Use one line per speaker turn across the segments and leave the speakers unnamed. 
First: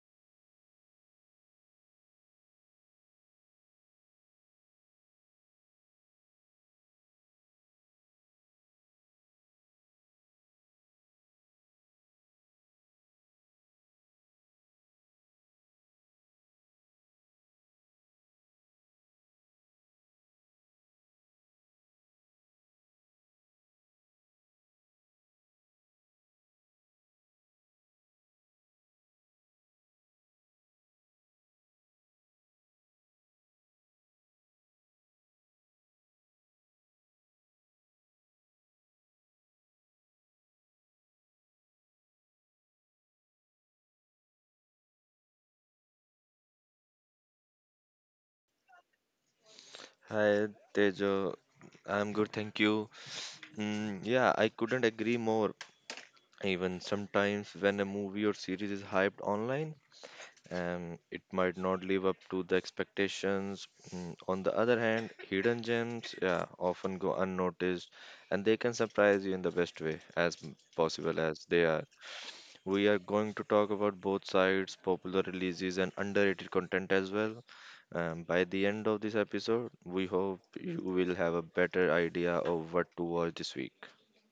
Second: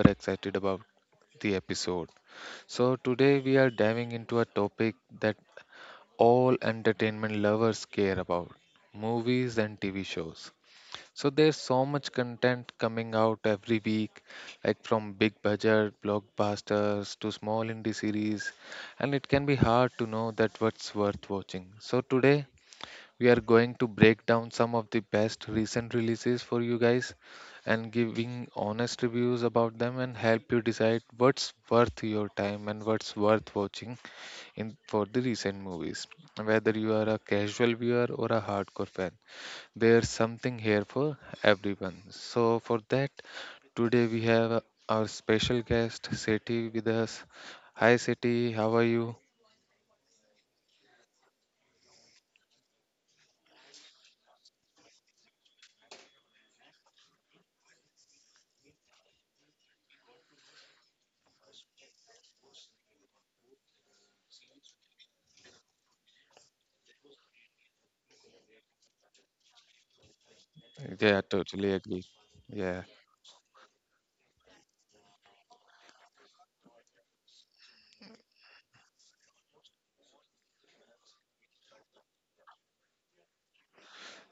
excited about the episode. So today we are diving into a topic that all entertainment lovers care about: movies and TV shows. So there's so much content coming out every week, like from big budget blockbusters to small indie series, and it can be hard to know that what's worth watching. So today we are going to break down some of the best recent releases for you guys and giving honest reviews about them and help you decide what's worth your time and what's worth watching in for the recent movies. Whether you are a casual viewer or a hardcore fan, there's something here for everyone. So for that, today we have our special guest Seti with us. Hi Seti, how are you?
Hi Tejo, I'm good, thank you. Yeah, I couldn't agree more. Even sometimes when a movie or series is hyped online, it might not live up to the expectations. Mm, on the other hand, hidden gems, yeah, often go unnoticed, and they can surprise you in the best way possible
Yeah,
as they
totally
are.
agree. Yeah.
We are going to talk about both sides, popular releases, and underrated content as well. By the end of this episode, we hope you will have a better idea of what to watch this week.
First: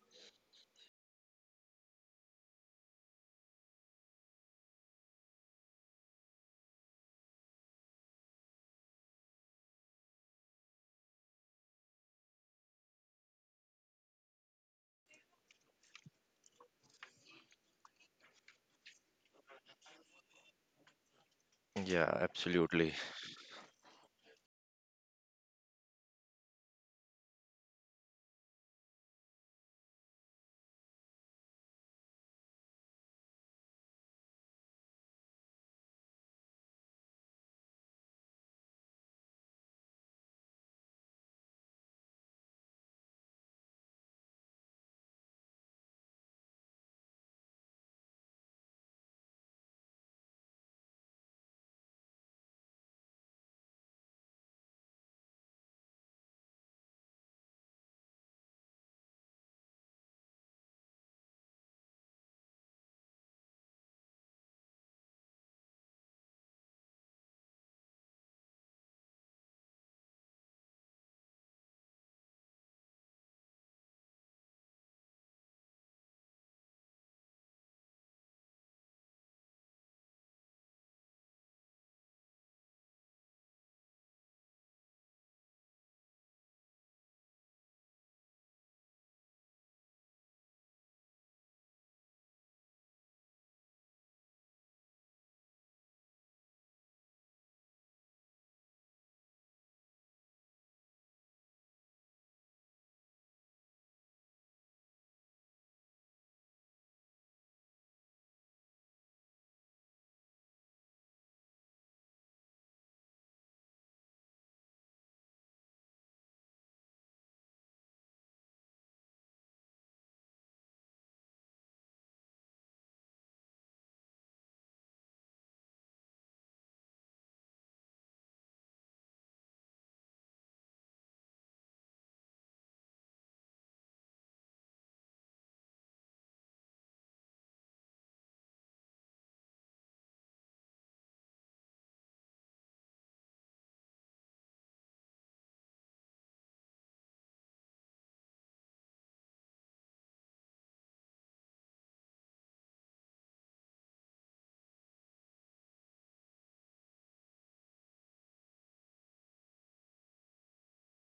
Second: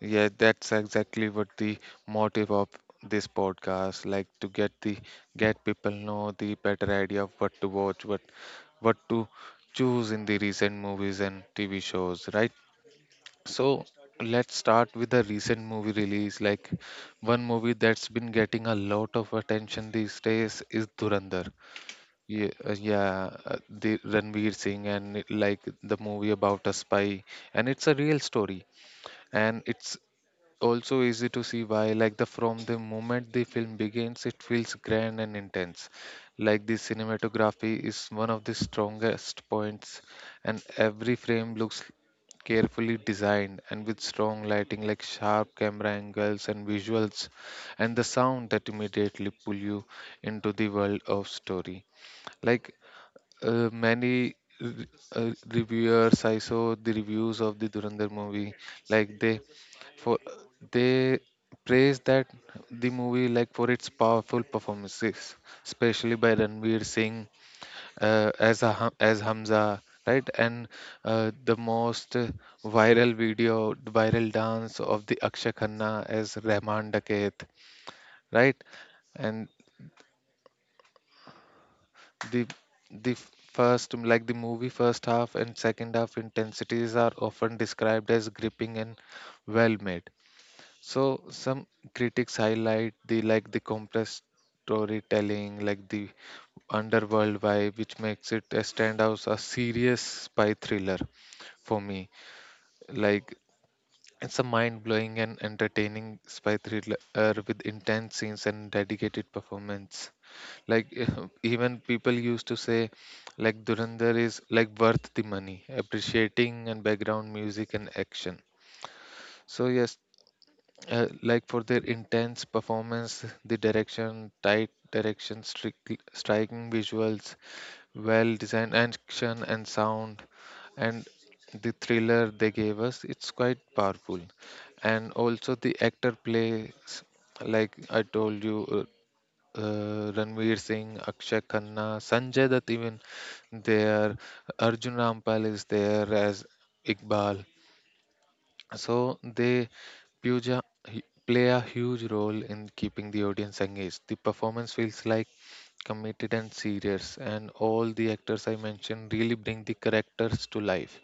Yeah, that's exactly what the motive of this podcast, like to get the get people know the better idea of what to watch, what to choose in the recent movies and TV shows, right? So let's start with the recent movie release. Like one movie that's been getting a lot of attention these days is Durandar.
Yeah, absolutely.
Yeah, the Ranveer Singh and like the movie about a spy, and it's a real story, and it's also easy to see why, like the from the moment the film begins it feels grand and intense, like the cinematography is one of the strongest points and every frame looks carefully designed and with strong lighting, like sharp camera angles and visuals and the sound that immediately pull you into the world of story. Like many re- reviewers, I saw the reviews of the Durandar movie, like for they praised that the movie like for its powerful performances, especially by Ranveer Singh, as a, as Hamza, right? And the most viral video, the viral dance of the Akshay Khanna as Rahman Daket, right? And the the first, like the movie first half and second half intensities are often described as gripping and well made. So some critics highlight the like the compressed storytelling, like the underworld vibe, which makes it a standout, a serious spy thriller. For me, like it's a mind-blowing and entertaining spy thriller with intense scenes and dedicated performance. Like even people used to say, like Durandar is like worth the money, appreciating and background music and action. So yes, like for their intense performance, the direction, tight direction, striking visuals, well designed action and sound, and the thriller they gave us, it's quite powerful. And also the actor plays, like I told you, Ranveer Singh, Akshay Khanna, Sanjay Dutt even there, Arjun Rampal is there as Iqbal, so they puja- play a huge role in keeping the audience engaged. The performance feels like committed and serious, and all the actors I mentioned really bring the characters to life.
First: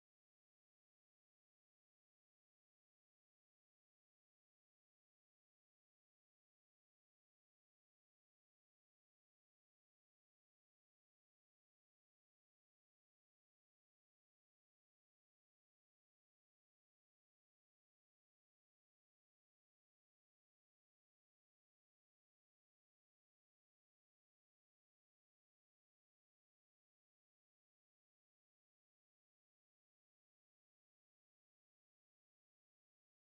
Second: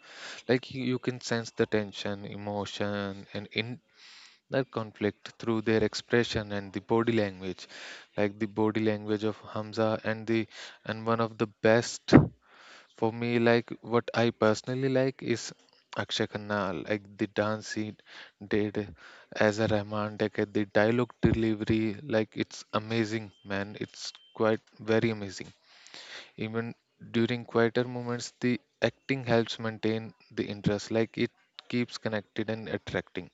Like you can sense the tension, emotion, and inner conflict through their expression and the body language, like the body language of Hamza and the and one of the best for me, like what I personally like is Akshay Khanna, like the dance he did as a Rahman, like the dialogue delivery, like it's amazing, man. It's quite very amazing. Even during quieter moments, the acting helps maintain the interest, like it keeps connected and attracting.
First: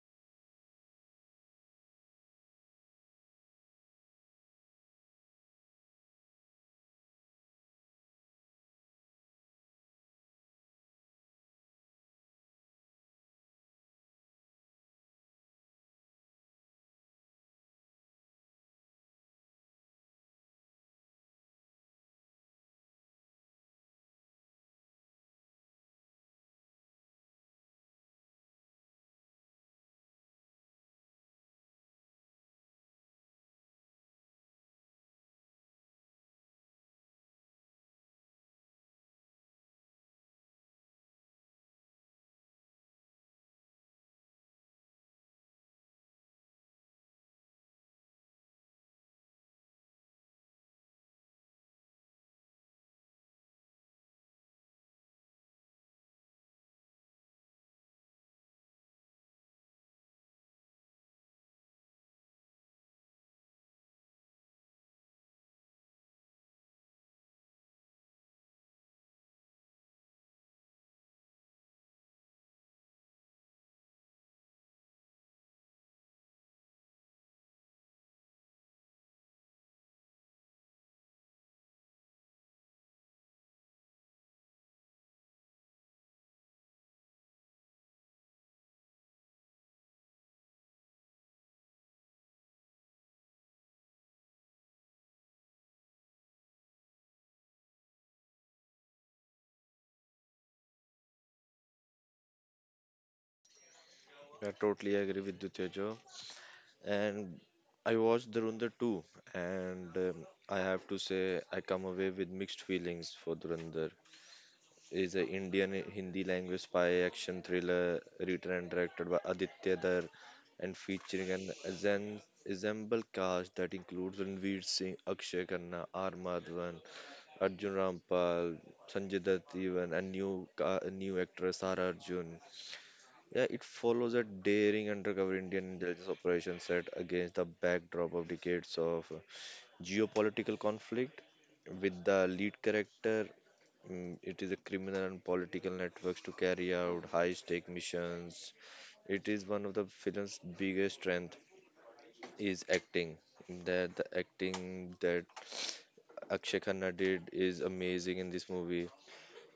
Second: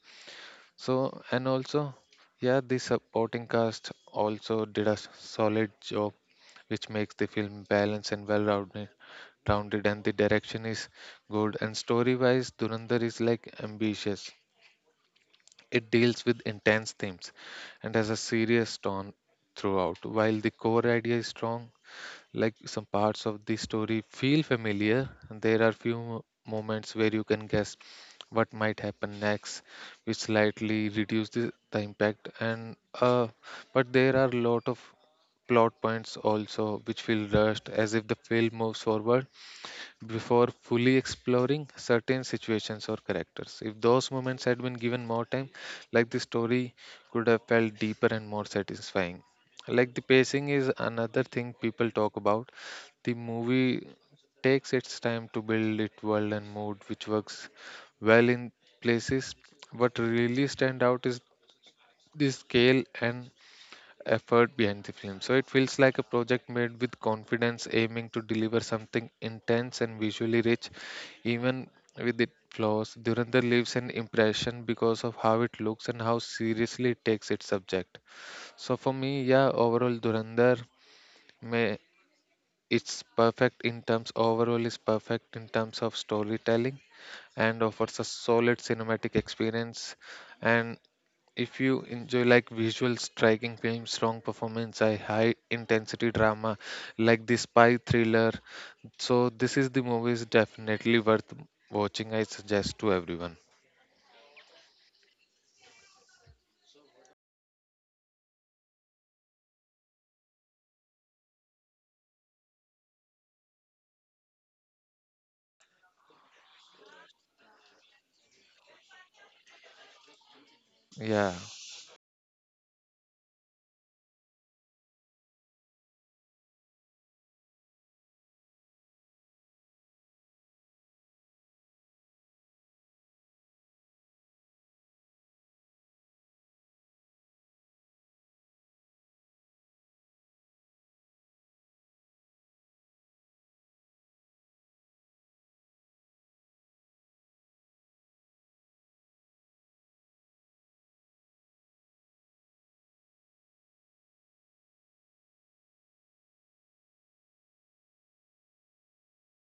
So, and also, yeah, the supporting cast also did a solid job, which makes the film balanced and well rounded and the direction is good, and story wise Durandar is like ambitious. It deals with intense themes and has a serious tone throughout. While the core idea is strong, like some parts of the story feel familiar and there are few moments where you can guess what might happen next, which slightly reduce the impact, and but there are a lot of plot points also which feel rushed as if the film moves forward before fully exploring certain situations or characters. If those moments had been given more time, like the story could have felt deeper and more satisfying. Like the pacing is another thing people talk about. The movie takes its time to build its world and mood, which works well in places. What really stand out is the scale and effort behind the film. So it feels like a project made with confidence, aiming to deliver something intense and visually rich, even with its flaws. Durandar leaves an impression because of how it looks and how seriously it takes its subject. So for me, yeah, overall Durandar may it's perfect in terms, overall is perfect in terms of storytelling and offers a solid cinematic experience, and if you enjoy like visual striking films, strong performance, a high intensity drama like the spy thriller, so this is the movie is definitely worth watching. I suggest to everyone.
I totally agree with you, Tejo. And I watched Durandar 2, and I have to say, I come away with mixed feelings for Durandar. Is a Indian Hindi language spy action thriller written and directed by Aditya Dar and featuring
Yeah.
an ensemble cast that includes Ranveer Singh, Akshay Khanna, R. Madhavan, Arjun Rampal, Sanjay Dutt even, and new actress Sara Arjun. Yeah, it follows a daring undercover Indian intelligence operation set against the backdrop of decades of geopolitical conflict with the lead character. Mm, it is a criminal and political networks to carry out high-stake missions. It is one of the film's biggest strength is acting. That the acting that Akshay Khanna did is amazing in this movie.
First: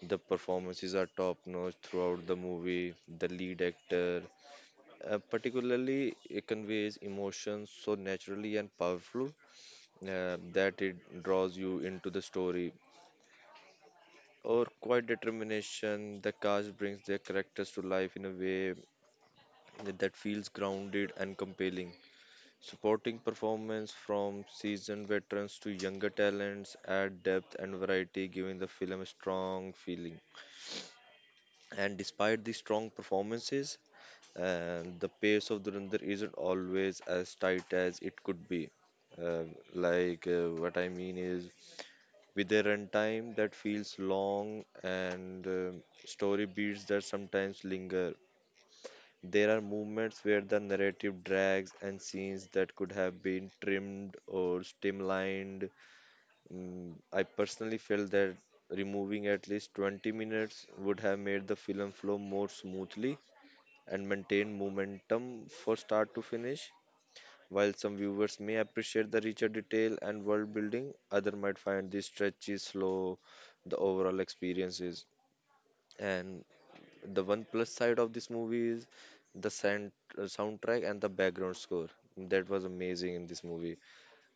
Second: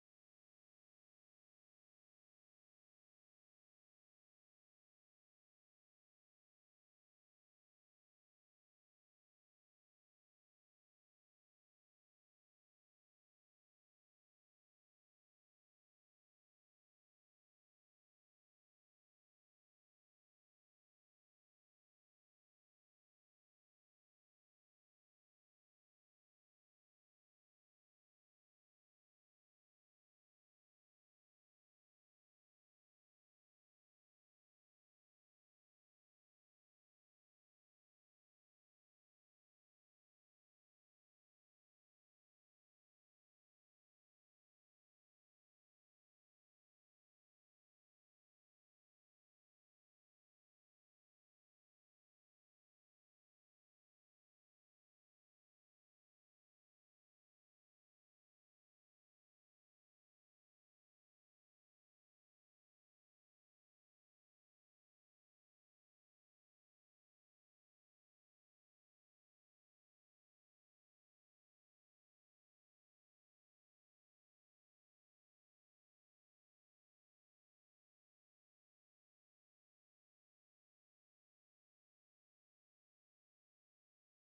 The performances are top-notch throughout the movie. The lead actor, particularly, it conveys emotions so naturally and powerful that it draws you into the story. Or quiet determination, the cast brings their characters to life in a way that feels grounded and compelling. Supporting performance from seasoned veterans to younger talents add depth and variety, giving the film a strong feeling. And despite the strong performances, and the pace of Dhurandhar isn't always as tight as it could be. What I mean is with a runtime that feels long and story beats that sometimes linger. There are moments where the narrative drags and scenes that could have been trimmed or streamlined. Mm, I personally felt that removing at least 20 minutes would have made the film flow more smoothly and maintain momentum for start to finish. While some viewers may appreciate the richer detail and world building, others might find the stretch is slow, the overall experience is. And the one plus side of this movie is the sound, soundtrack and the background score. That was amazing in this movie.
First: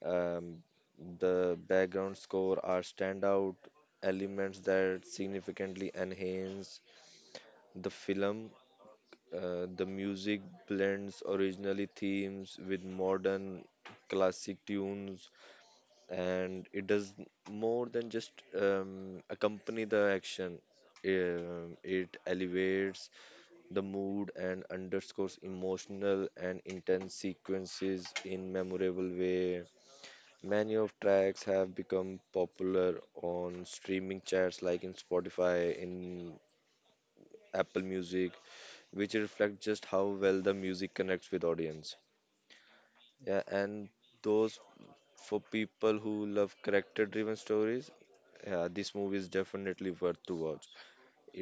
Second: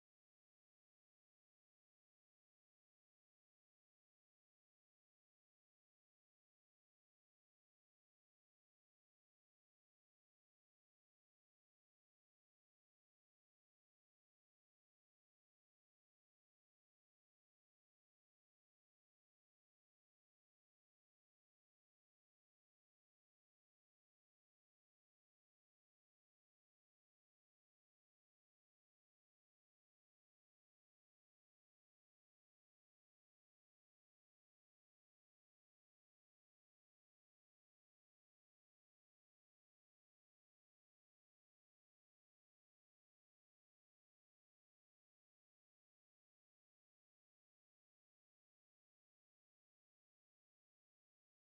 Um, the background score are standout elements that significantly enhance the film. The music blends originally themes with modern classic tunes, and it does more than just accompany the action. It elevates the mood and underscores emotional and intense sequences in memorable way. Many of tracks have become popular on streaming charts like in Spotify, in Apple Music, which reflect just how well the music connects with audience. Yeah, and those for people who love character driven stories. Yeah, this movie is definitely worth to watch.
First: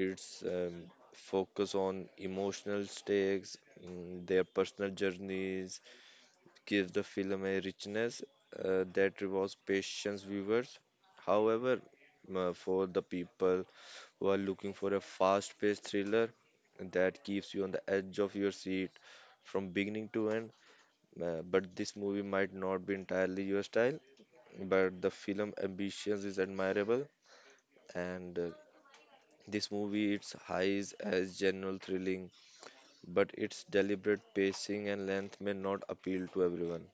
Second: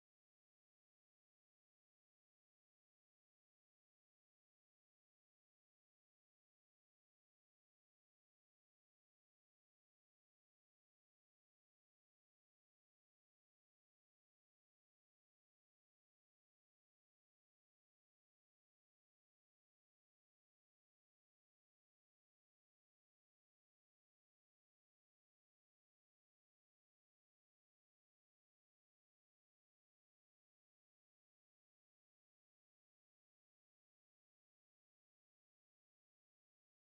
It's focus on emotional stakes, mm, their personal journeys, gives the film a richness that rewards patience viewers. However, for the people who are looking for a fast-paced thriller that keeps you on the edge of your seat from beginning to end, but this movie might not be entirely your style. But the film ambitions is admirable, and this movie, its highs as general thrilling, but its deliberate pacing and length may not appeal to everyone.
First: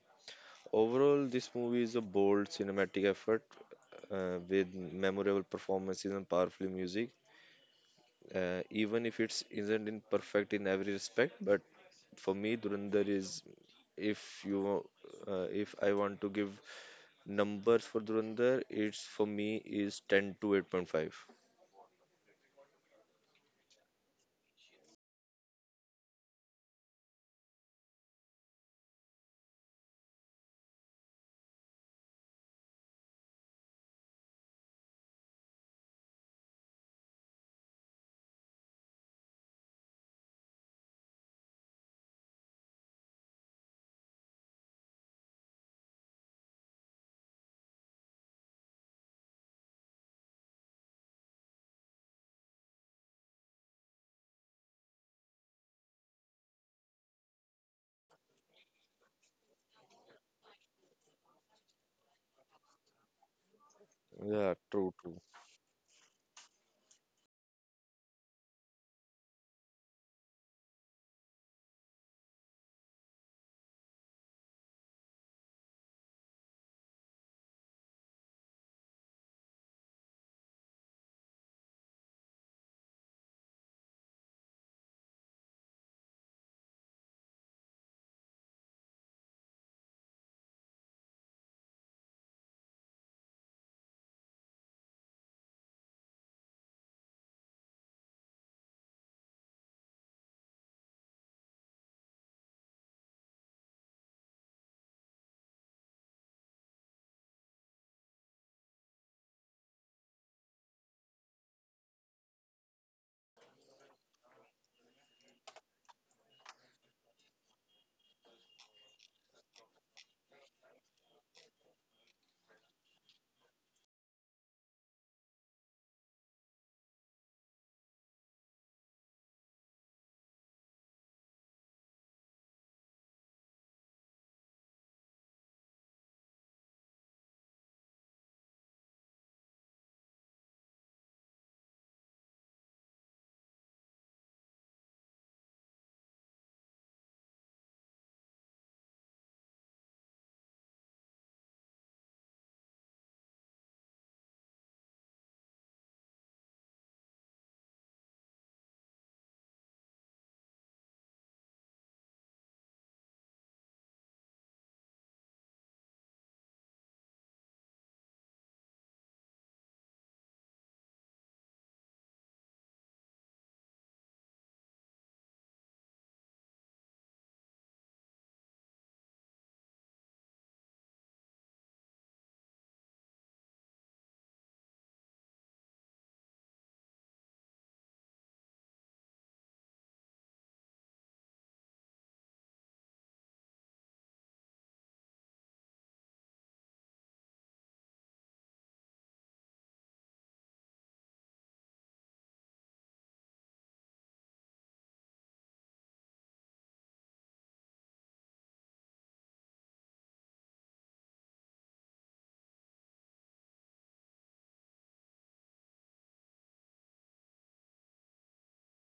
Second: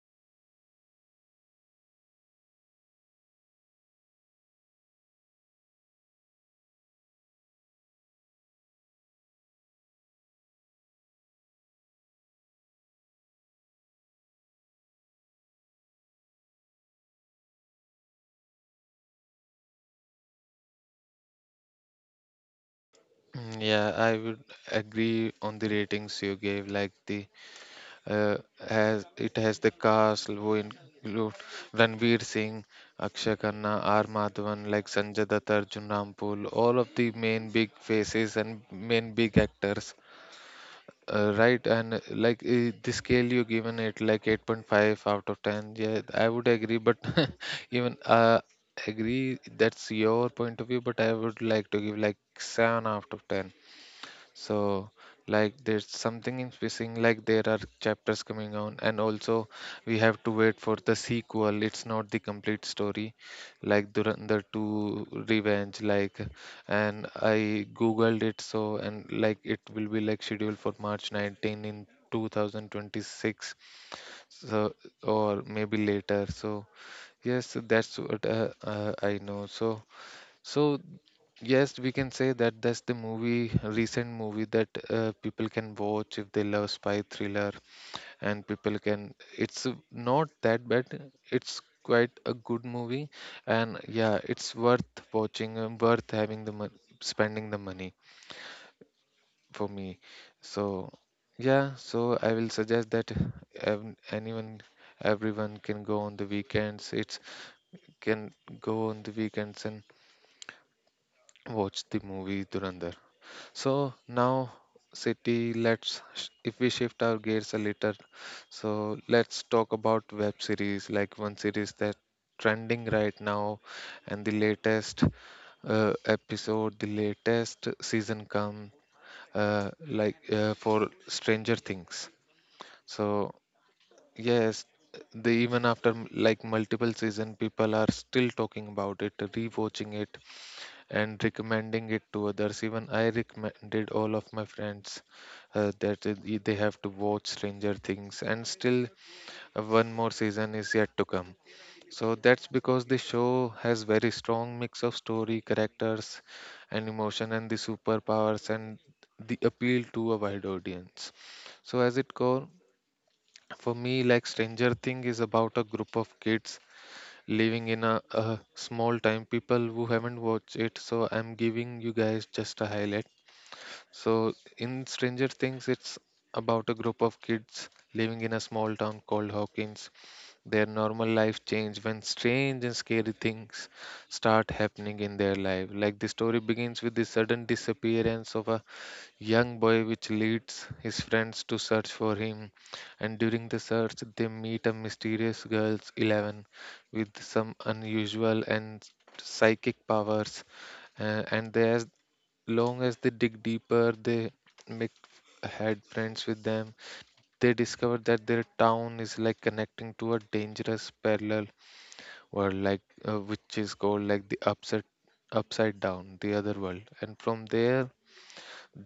Overall, this movie is a bold cinematic effort with memorable performances and powerful music. Even if it isn't in perfect in every respect, but for me, Durandar is if you wa- if I want to give numbers for Durandar, it's for me is 10 to 8.5.
Mm, yeah, I would agree on the ratings you gave. Like the uh, has it has the cast who include Ranveer Singh, Akshay Khanna, R. Madhavan, like Sanjay Dutt, Arjun Rampal, all of the main big faces and main big actors. Right, and like the scale you given it like 8.5 out of 10, yeah, I would agree, but even agree that's your point of view, but I would like to give like 7 out of 10. So, like, there's something in missing, like, there are chapters coming on, and also we have to wait for the sequel. It's not the complete story, like Durandar
Yeah, true,
2
true.
Revenge, like, and I googled it, so, and like, it will be like scheduled for March 19 in 2026, so, or maybe later. So yes, that's what I know. So, so yes, we can say that that's the movie, recent movie that people can watch if they love spy thriller, and people can. It's not that bad. It's quite a good movie, and yeah, it's worth watching and worth having the spending the money for me. So yeah, so I will suggest that anyone, everyone can go on the weekends. It's can go on the weekends and watch the movie Durandar. So now, City, let's if we shift our gears a little, so let's talk about web series, like one series that trending right now, and the latest episode, the latest season come, like for Stranger Things. So yes, the even after like multiple season, people are still talking about it, rewatching it, and recommending it to others. Even I recommended all of my friends that they have to watch Stranger Things, and still one more season is yet to come. So that's because the show has very strong mix of story, characters, and emotion, and the superpowers and the appeal to a wide audience. So as it core, for me, like Stranger Thing is about a group of kids living in a small time people who haven't watched it, so I'm giving you guys just a highlight. So in Stranger Things, it's about a group of kids living in a small town called Hawkins. Their normal life change when strange and scary things start happening in their life. Like the story begins with the sudden disappearance of a young boy, which leads his friends to search for him, and during the search they meet a mysterious girl 11 with some unusual and psychic powers. And they, as long as they dig deeper, they make had friends with them. They discover that their town is like connecting to a dangerous parallel world, like which is called like the upset upside down, the other world. And from there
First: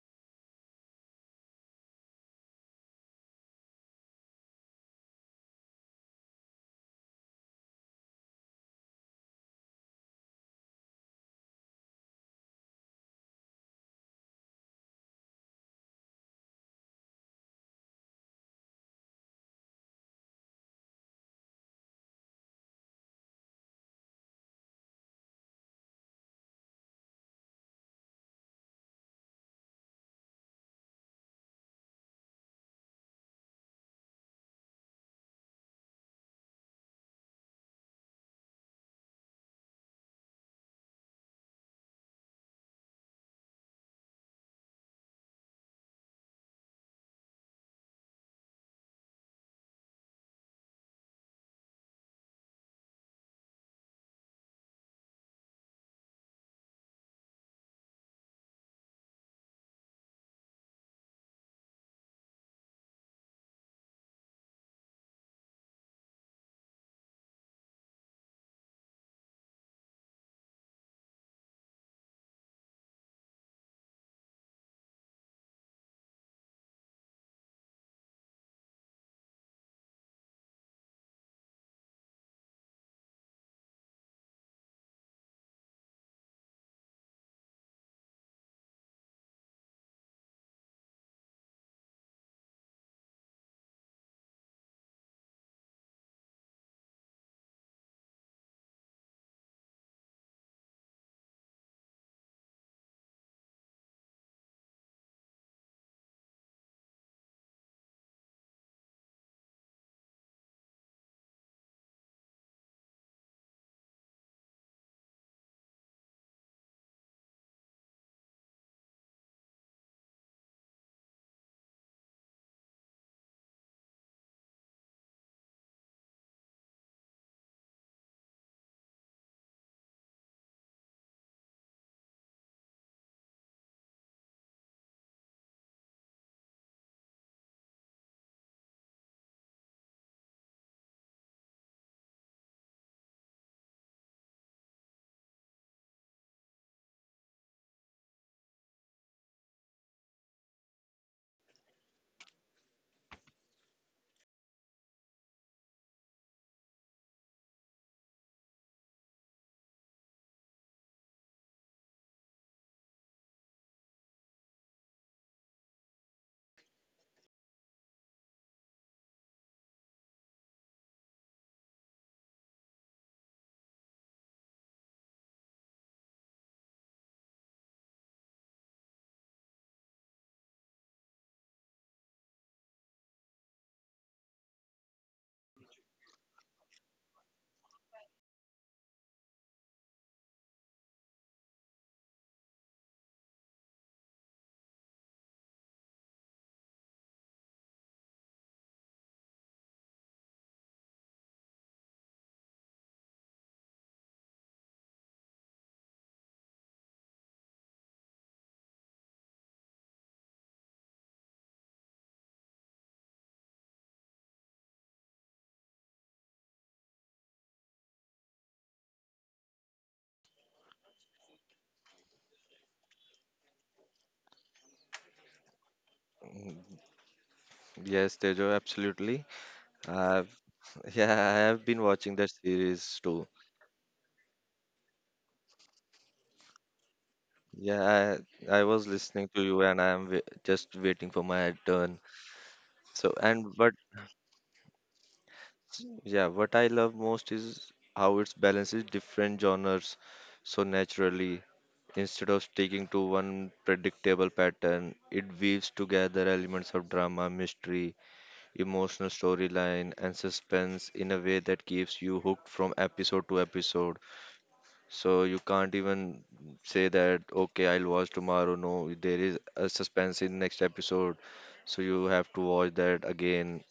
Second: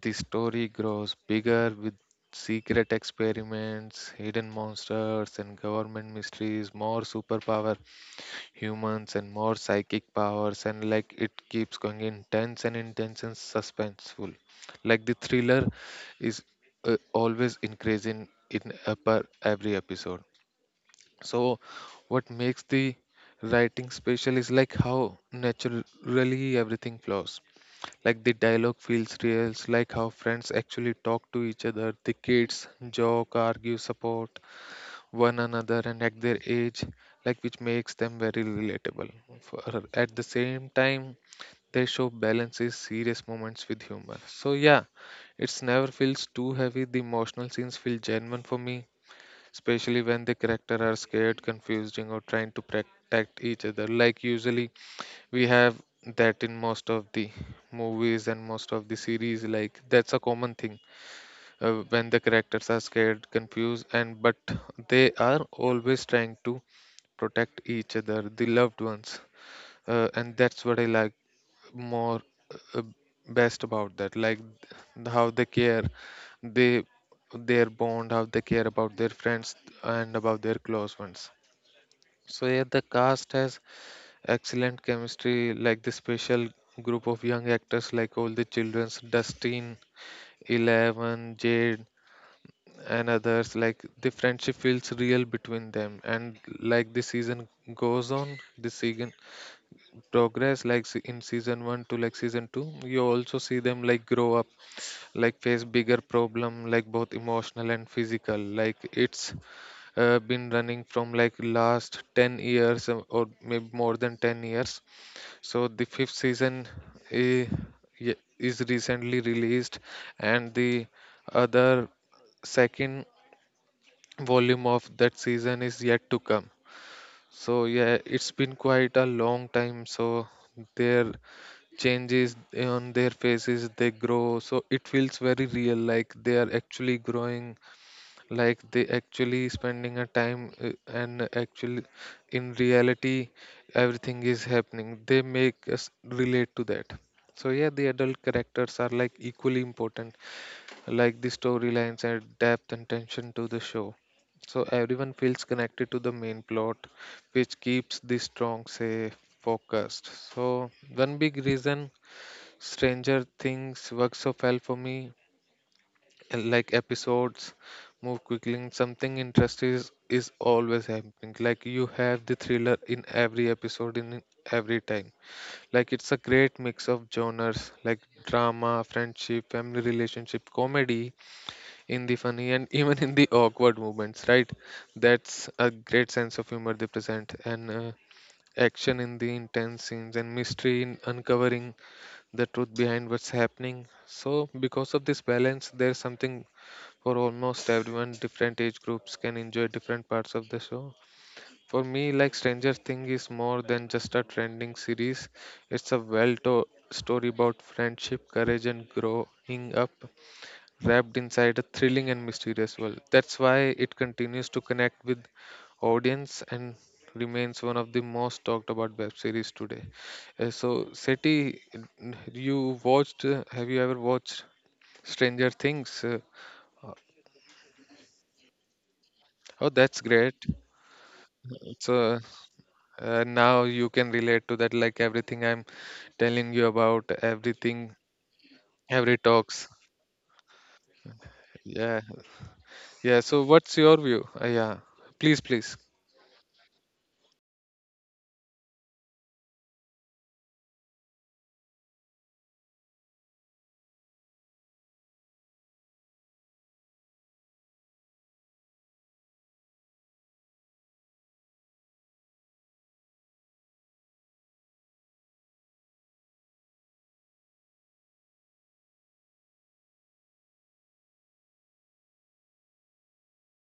the story grows bigger with secret experiments, hidden monsters, and government mysteries, more superpower humans, and more psychic powers. And like it keeps going intense and intense and suspenseful. Like the thriller is always increasing in upper every episode. So, what makes the writing special is like how naturally everything flows, like the dialogue feels real, like how friends actually talk to each other. The kids joke, argue, support one another, and at their age, like which makes them very relatable. For, at the same time, they show balances serious moments with humor. So yeah, it's never feels too heavy. The emotional scenes feel genuine for me, especially when the character are scared, confusing, or trying to protect each other. Like usually we have that in most of the movies and most of the series, like that's a common thing when the characters are scared, confused, and but they are always trying to protect each other, the loved ones, and that's what I like more, uh, best about that. Like how they care, they, their bond, how they care about their friends and about their close ones. So yeah, the cast has excellent chemistry, like the special group of young actors, like all the childrens, Dustin, Eleven, Jade, and others. Like the friendship feels real between them, and like the season goes on, the season progress, like in season one to like season two, you also see them like grow up, like face bigger problem, like both emotional and physical. Like it's been running from like last 10 years, or maybe more than 10 years. So the fifth season, i- is recently released, and the other second volume of that season is yet to come. So yeah, it's been quite a long time. So their changes on their faces, they grow. So it feels very real, like they are actually growing, like they actually spending a time, and actually in reality everything is happening, they make us relate to that. So yeah, the adult characters are like equally important, like the storylines add depth and tension to the show, so everyone feels connected to the main plot, which keeps the strong say focused. So one big reason Stranger Things works so well for me, like episodes move quickly and something interesting is always happening. Like you have the thriller in every episode, in every time. Like it's a great mix of genres, like drama, friendship, family relationship, comedy, in the funny and even in the awkward moments, right? That's a great sense of humor they present, and action in the intense scenes, and mystery in uncovering the truth behind what's happening. So because of this balance, there's something for almost everyone. Different age groups can enjoy different parts of the show. For me, like Stranger Things is more than just a trending series. It's a well-told story about friendship, courage, and growing up, wrapped inside a thrilling and mysterious world. That's why it continues to connect with audience and remains one of the most talked about web series today. So, Seti, you watched? Have you ever watched Stranger Things?
Yes, Tejo, absolutely.
Oh, that's
Uh,
great.
yeah, I have been watching
So
that series too.
now you can relate to that, like everything I'm telling you about, everything,
Yeah, I was
every
listening to you
talks.
and I am w just waiting for my turn.
Yeah,
So,
yeah. So
and but
what's your view? Yeah, please, please.
yeah, what I love most is how it balances different genres so naturally. Instead of sticking to one predictable pattern, it weaves together elements of drama, mystery, emotional storyline, and suspense in a way that keeps you hooked from episode to episode. So you can't even say that, okay, I'll watch tomorrow. No, there is a suspense in next episode. So you have to watch that again.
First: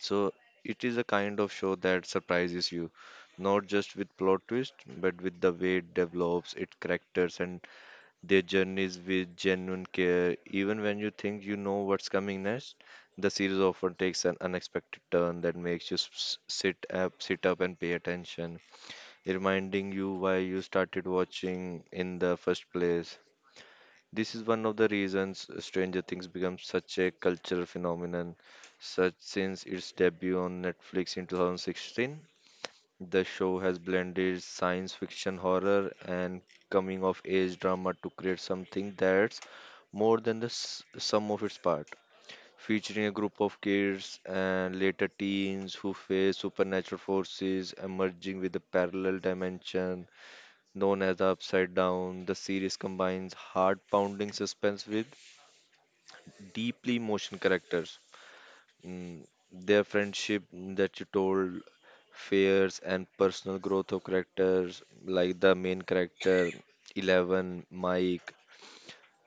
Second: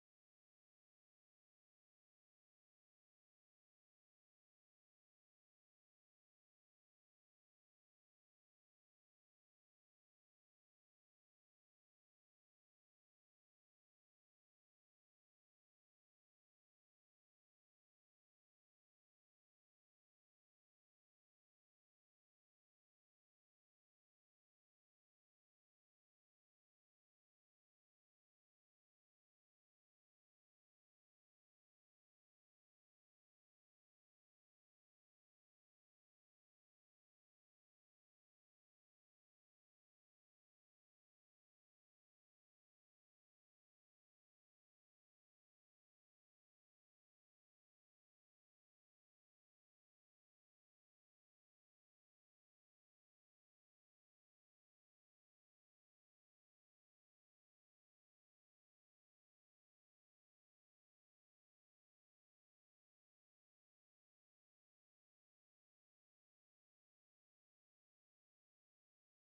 So it is a kind of show that surprises you, not just with plot twist, but with the way it develops, its characters and their journeys with genuine care. Even when you think you know what's coming next, the series often takes an unexpected turn that makes you sit up and pay attention, reminding you why you started watching in the first place. This is one of the reasons Stranger Things becomes such a cultural phenomenon. Such since its debut on Netflix in 2016, the show has blended science fiction, horror, and coming of age drama to create something that's more than the sum of its part. Featuring a group of kids and later teens who face supernatural forces, emerging with a parallel dimension known as the Upside Down. The series combines heart pounding suspense with deeply emotional characters. Mm, their friendship that you told, fears, and personal growth of characters, like the main character, 11, Mike.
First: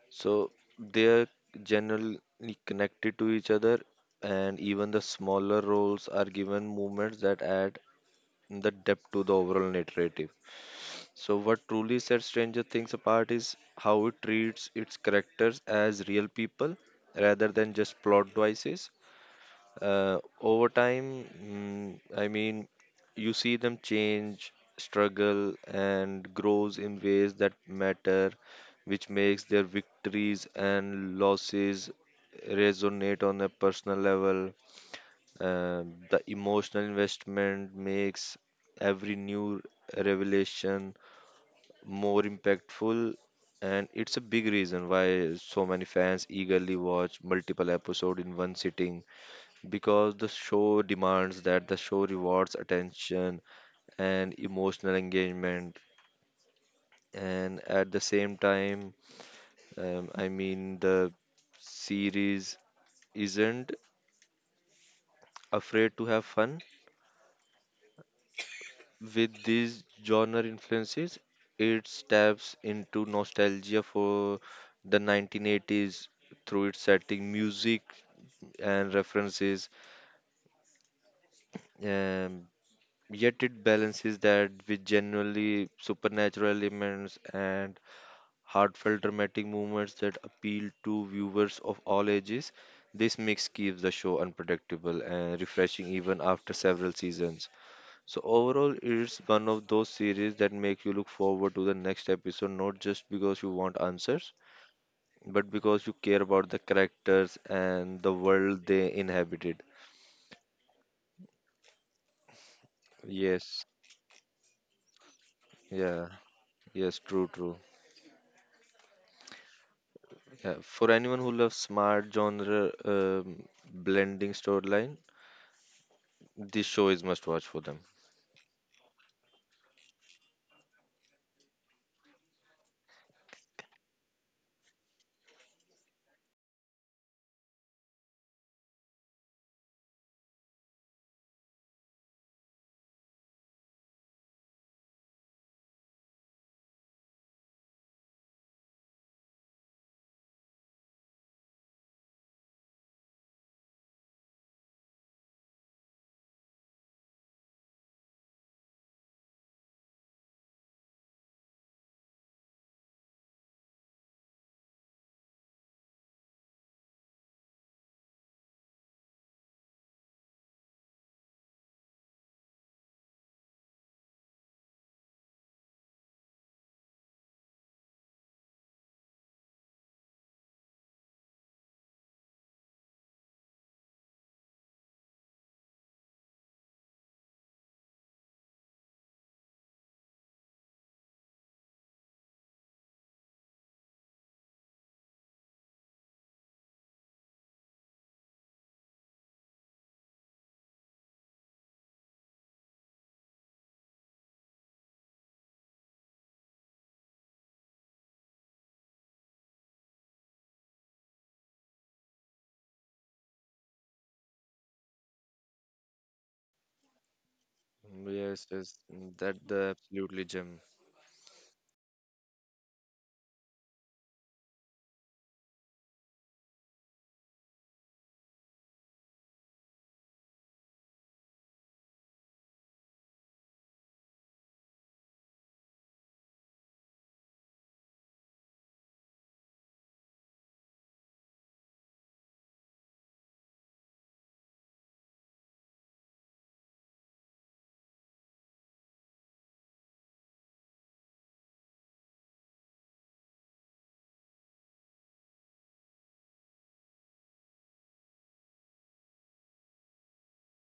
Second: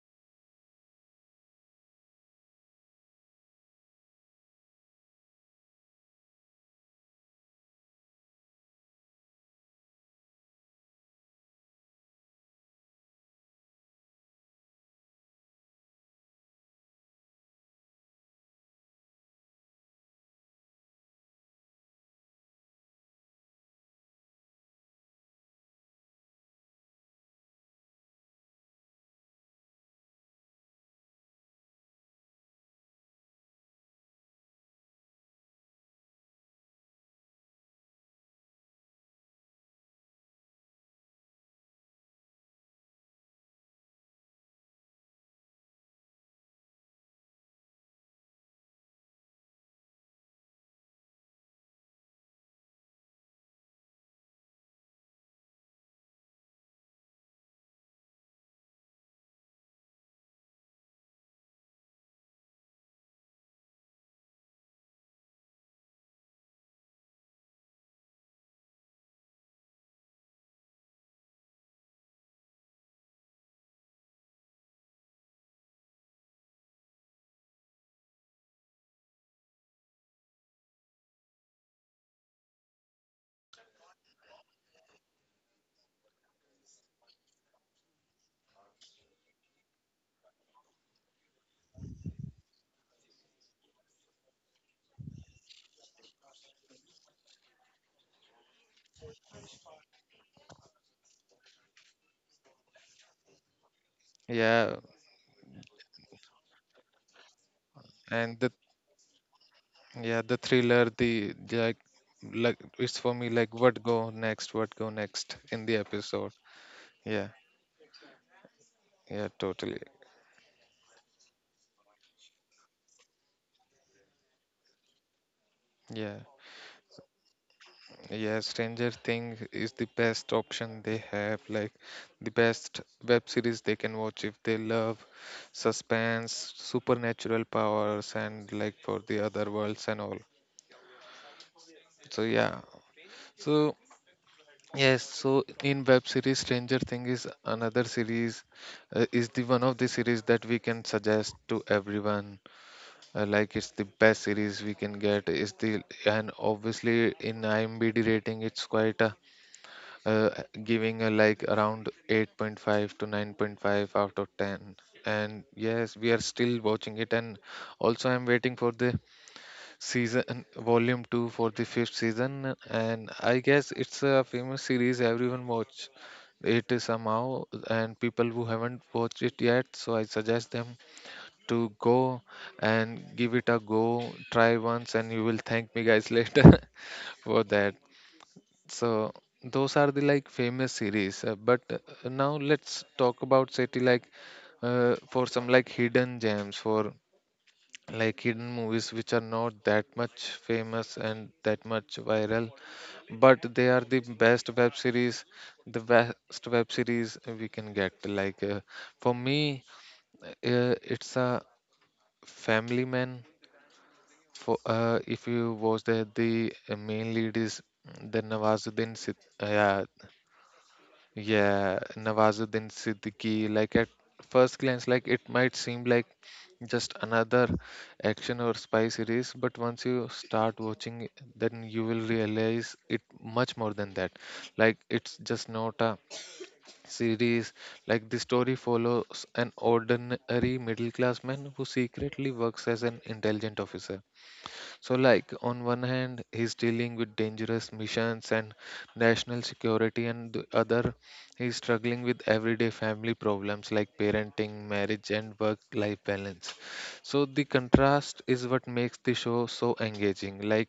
So they're generally connected to each other, and even the smaller roles are given movements that add the depth to the overall narrative. So, what truly sets Stranger Things apart is how it treats its characters as real people rather than just plot devices. Over time, I mean, you see them change, struggle, and grows in ways that matter, which makes their victories and losses resonate on a personal level. Uh, the emotional investment makes every new revelation more impactful, and it's a big reason why so many fans eagerly watch multiple episodes in one sitting because the show demands that the show rewards attention and emotional engagement. And at the same time, I mean the series isn't afraid to have fun. With these genre influences, it taps into nostalgia for the 1980s through its setting, music, and references. Um, Yet it balances that with genuinely supernatural elements and heartfelt dramatic moments that appeal to viewers of all ages. This mix keeps the show unpredictable and refreshing even after several seasons. So overall, it's one of those series that make you look forward to the next episode, not just because you want answers,
Yeah,
but because you care about the characters and the
and the,
world they inhabited.
yeah, the thriller, the, like it's for me like
Yes,
what go next in the
yeah,
episode.
yes, true,
Yeah,
true.
yeah, totally.
Yeah. For anyone who loves smart genre blending storyline,
Yeah.
this show is must watch for them.
Yeah, Stranger Things is the best option they have, like the best web series they can watch if they love suspense, supernatural powers, and like for the other worlds and all. So, yeah. So, yes, so in web series, Stranger Thing is another series, is the one of the series that we can suggest to everyone. Like, it's the best series we can get. Is the, and obviously in IMDb rating, it's quite a uh, giving a like around 8.5 to 9.5 out of 10. And yes, we are still watching it, and also I'm waiting for the season volume 2 for the fifth season, and I guess it's a famous series, everyone watch it somehow. And people who haven't watched it yet, so I suggest them to go and give it a go, try once and you will thank me, guys, later for that. So those are the like famous series. But now let's talk about SETI, like for some like hidden gems, for like hidden movies which are not that much famous and that much viral, but they are the best web series, the best web series we can get. Like for me, uh, it's a Family Man. For if you watch the main lead is the
Yes, yes, mm, that
Uh,
the
yeah,
absolutely gem.
Yeah, Nawazuddin Siddiqui. Like at first glance, like it might seem like just another action or spy series, but once you start watching it, then you will realize it much more than that. Like it's just not a series. Like the story follows an ordinary middle class man who secretly works as an intelligent officer. So, like, on one hand, he's dealing with dangerous missions and national security, and the other, he's struggling with everyday family problems like parenting, marriage, and work life balance. So, the contrast is what makes the show so engaging. Like,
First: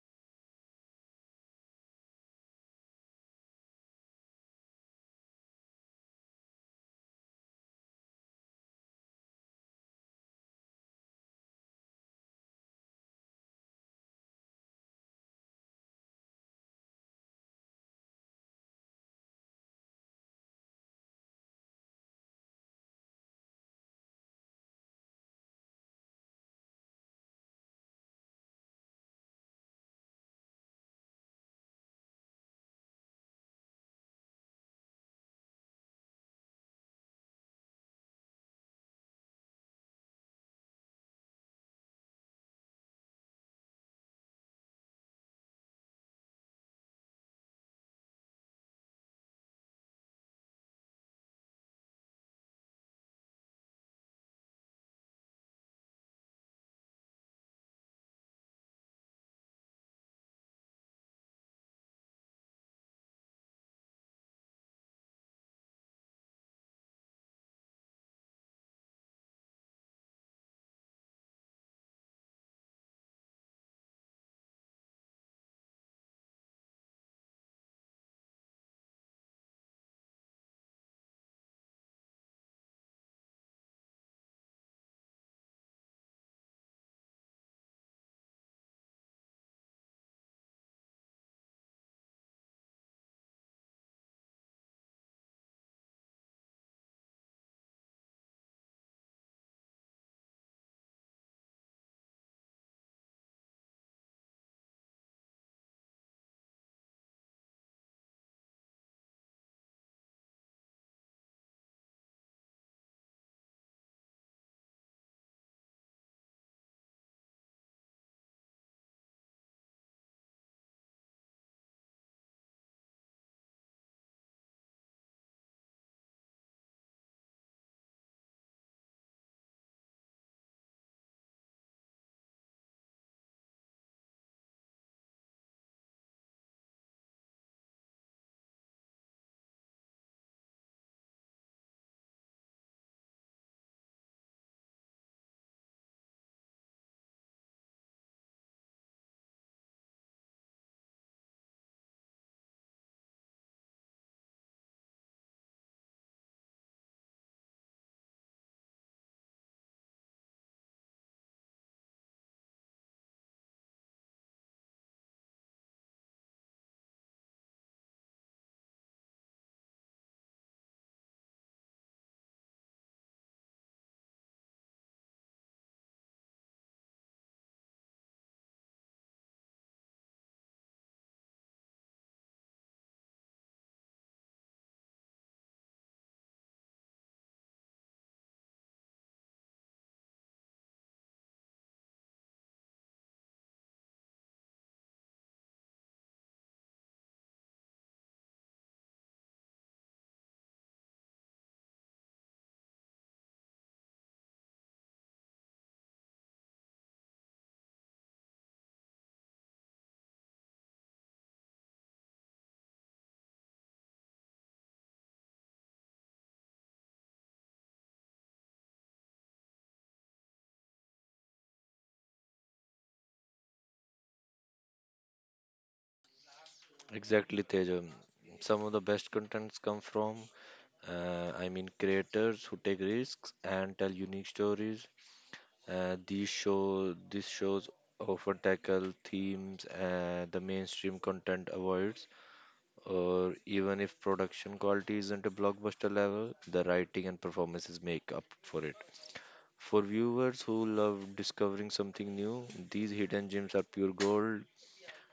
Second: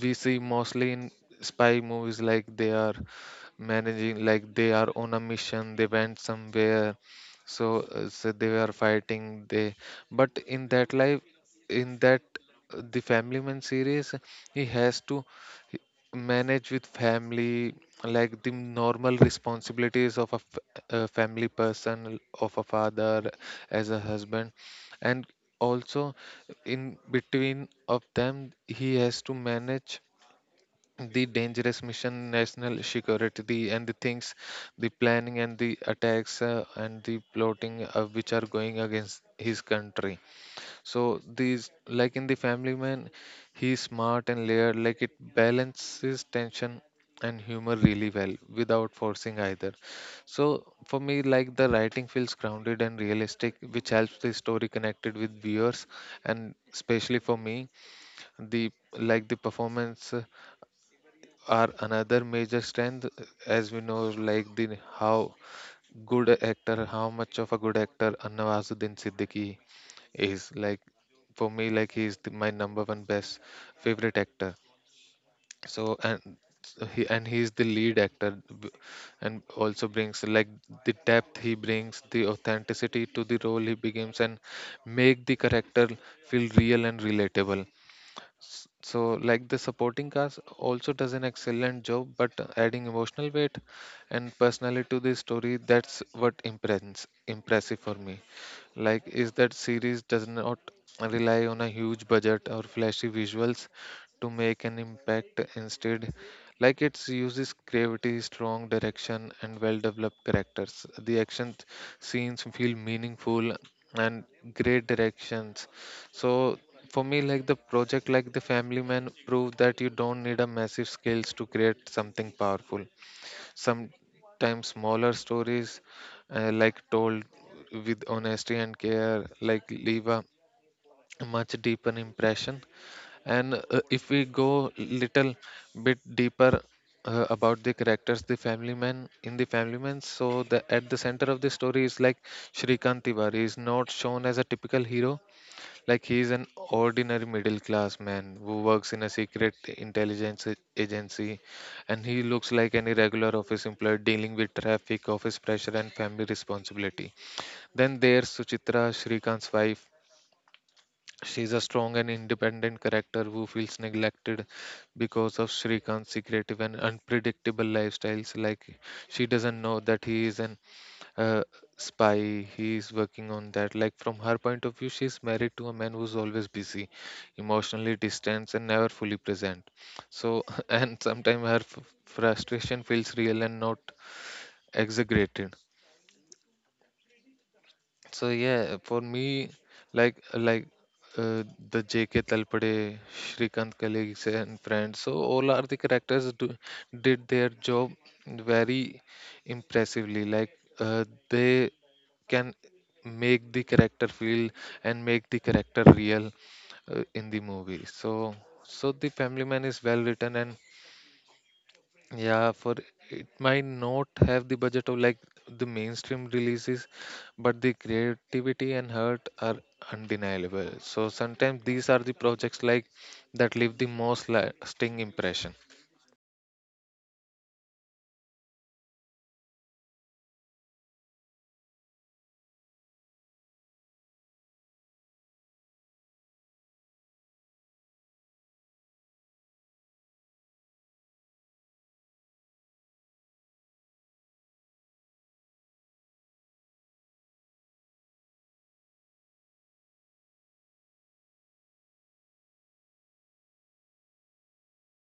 we see mostly in spy movies, like they are managing, like they are on a mission, they went somewhere, so, so they were fighting, they, but in that life, in that, the family man series, he has to, he- manage with family, like the normal responsibilities of a, a family person, of a father, as a husband, and also in between of them, he has to manage the dangerous mission, national security, the, and the things, the planning and the attacks, and the plotting, which are going against his country. So these like in the Family Man, he's smart and layered. Like it balances tension and humor really well without forcing either. So for me, like the writing feels grounded and realistic, which helps the story connected with viewers, and especially for me, the, like the performance, are another major strength. As we know, like the how good actor, how much of a good actor Nawazuddin Siddiqui. He's like, for me, like he's the, my number one best favorite actor. So and so he, and he's the lead actor, and also brings like the depth, he brings the authenticity to the role, he becomes and make the character feel real and relatable. So, like the supporting cast also does an excellent job, but adding emotional weight and personality to the story, that's what impresses impressive for me. Like, is that series does not rely on a huge budget or flashy visuals to make an impact. Instead, like it uses creativity, strong direction, and well-developed characters. The action scenes feel meaningful and great directions. So for me, like the project, like the Family Man proved that you don't need a massive scales to create something powerful. Sometimes smaller stories, like told with honesty and care, like leave a much deeper impression. And if we go little bit deeper about the characters, the Family Man, so the at the center of the story is like Shrikant Tiwari is not shown as a typical hero. Like he is an ordinary middle class man who works in a secret intelligence agency, and he looks like any regular office employee dealing with traffic, office pressure, and family responsibility. Then there's Suchitra, Shrikant's wife. She's a strong and independent character who feels neglected because of Shrikant's secretive and unpredictable lifestyles. Like she doesn't know that he is an uh, spy, he is working on that, like from her point of view she's married to a man who's always busy, emotionally distant and never fully present. So and sometimes her frustration feels real and not exaggerated. So yeah, for me, like uh, the JK Talpade, Shrikant colleagues and friends. So all are the characters do, did their job very impressively. Like uh, they can make the character feel and make the character real in the movie. So so the family man is well written. And yeah, for it might not have the budget of like the mainstream releases, but the creativity and heart are undeniable. So sometimes these are the projects like that leave the most lasting impression.
Exactly, Teja. Some of the best contents come from, I mean, creators who take risks and tell unique stories. Uh, these shows often tackle themes the mainstream content avoids, or even if production quality isn't a blockbuster level, the writing and performances make up for it. For viewers who love discovering something new, these hidden gems are pure gold.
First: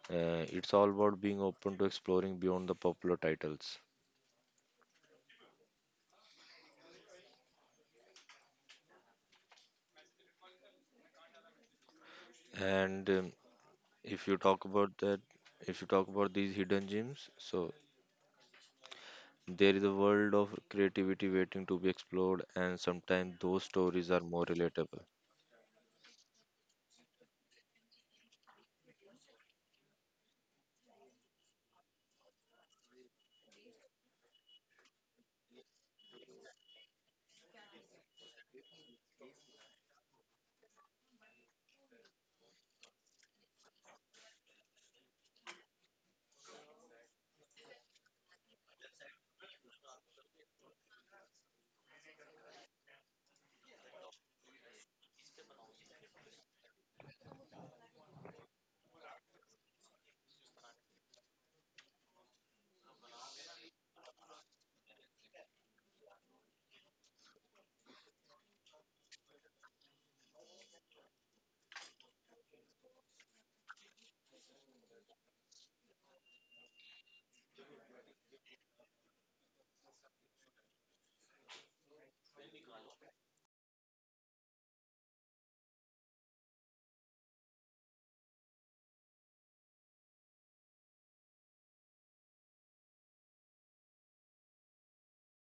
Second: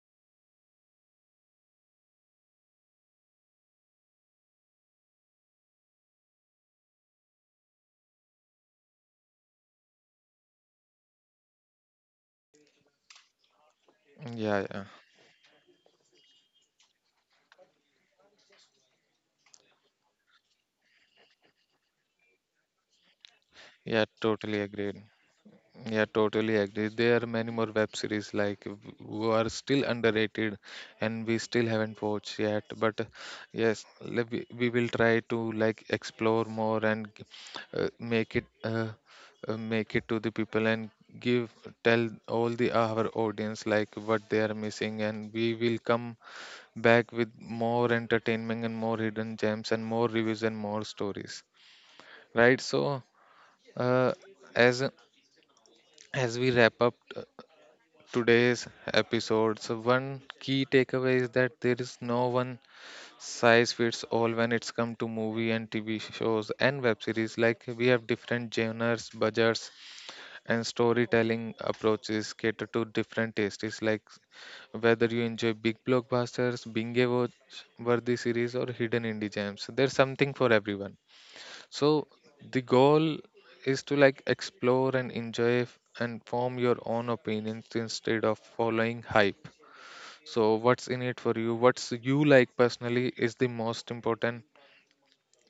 It's all about being open to exploring beyond the popular titles. And if you talk
Yeah, yeah,
about that, if you talk about these hidden gems, so there is a world of creativity waiting to be explored, and sometimes those
yeah,
stories are more
totally agreed.
relatable.
Yeah, totally agree. There are many more web series like, who are still underrated and we still haven't watched yet. But yes, we will try to like explore more and make it, make it to the people, and give, tell all the our audience like what they are missing, and we will come back with more entertainment and more hidden gems and more reviews and more stories. Right? So, uh, as as we wrap up today's episode. So one key takeaway is that there is no one size fits all when it's come to movie and TV shows and web series. Like we have different genres, budgets, and storytelling approaches cater to different tastes. Like whether you enjoy big blockbusters, binge watch worthy series, or hidden indie gems, there's something for everyone. So the goal is to like explore and enjoy, and form your own opinions instead of following hype. So what's in it for you? What's you like personally is the most important.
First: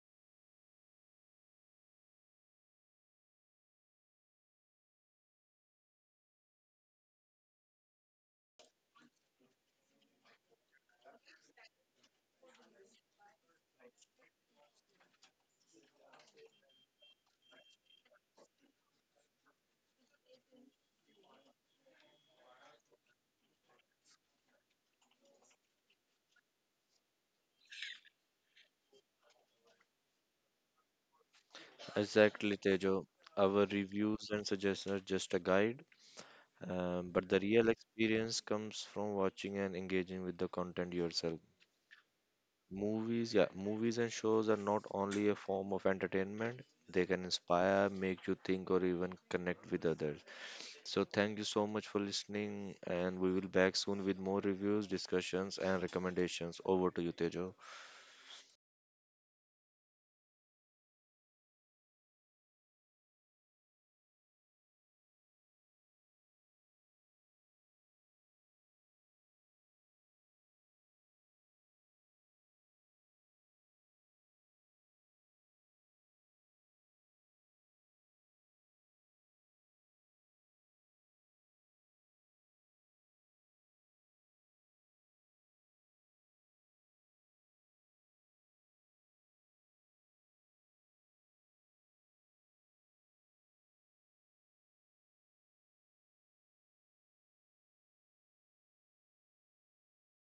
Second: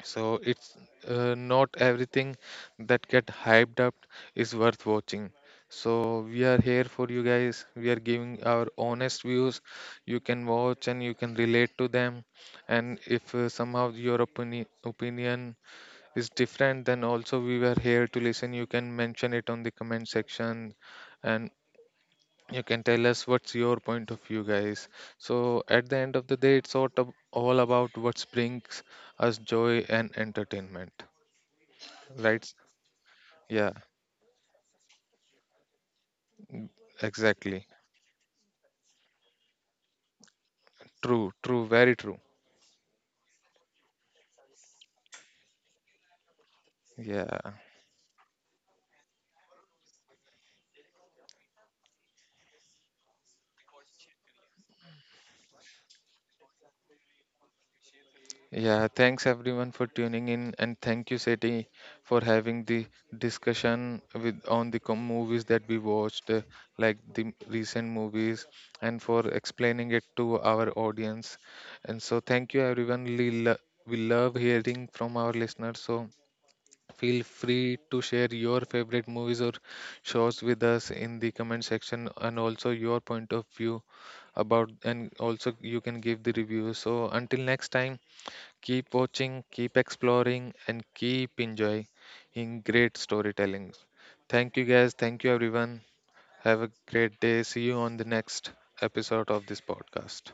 So it's, not everything that get hyped up is worth watching. So we are here for you, guys. We are giving our honest views. You can watch and you can relate to them. And if somehow your opinion is different, then also we were here to listen, you can mention it on the comment section, and you can tell us what's your point of view, guys. So at the end of the day, it's sort of all about what brings us joy and entertainment, right?
Exactly, Tejo. Our
Yeah,
reviews and suggestions are just a guide, but the
exactly,
real experience comes from watching and engaging with the content
true,
yourself.
true, very true.
Movies, yeah, movies and shows are not only a form of entertainment, they can
Yeah.
inspire, make you think, or even connect with others. So, thank you so much for listening, and we will back soon with more reviews, discussions, and recommendations. Over to you, Tejo.
Yeah, thanks everyone for tuning in, and thank you, Seti, for having the discussion with on the movies that we watched, like the recent movies, and for explaining it to our audience. And so, thank you, everyone. We, we love hearing from our listeners. So, feel free to share your favorite movies or shows with us in the comment section, and also your point of view about. And also, you can give the review. So, until next time. Keep watching, keep exploring, and keep enjoying great storytelling. Thank you, guys. Thank you, everyone. Have a great day. See you on the next episode of this podcast.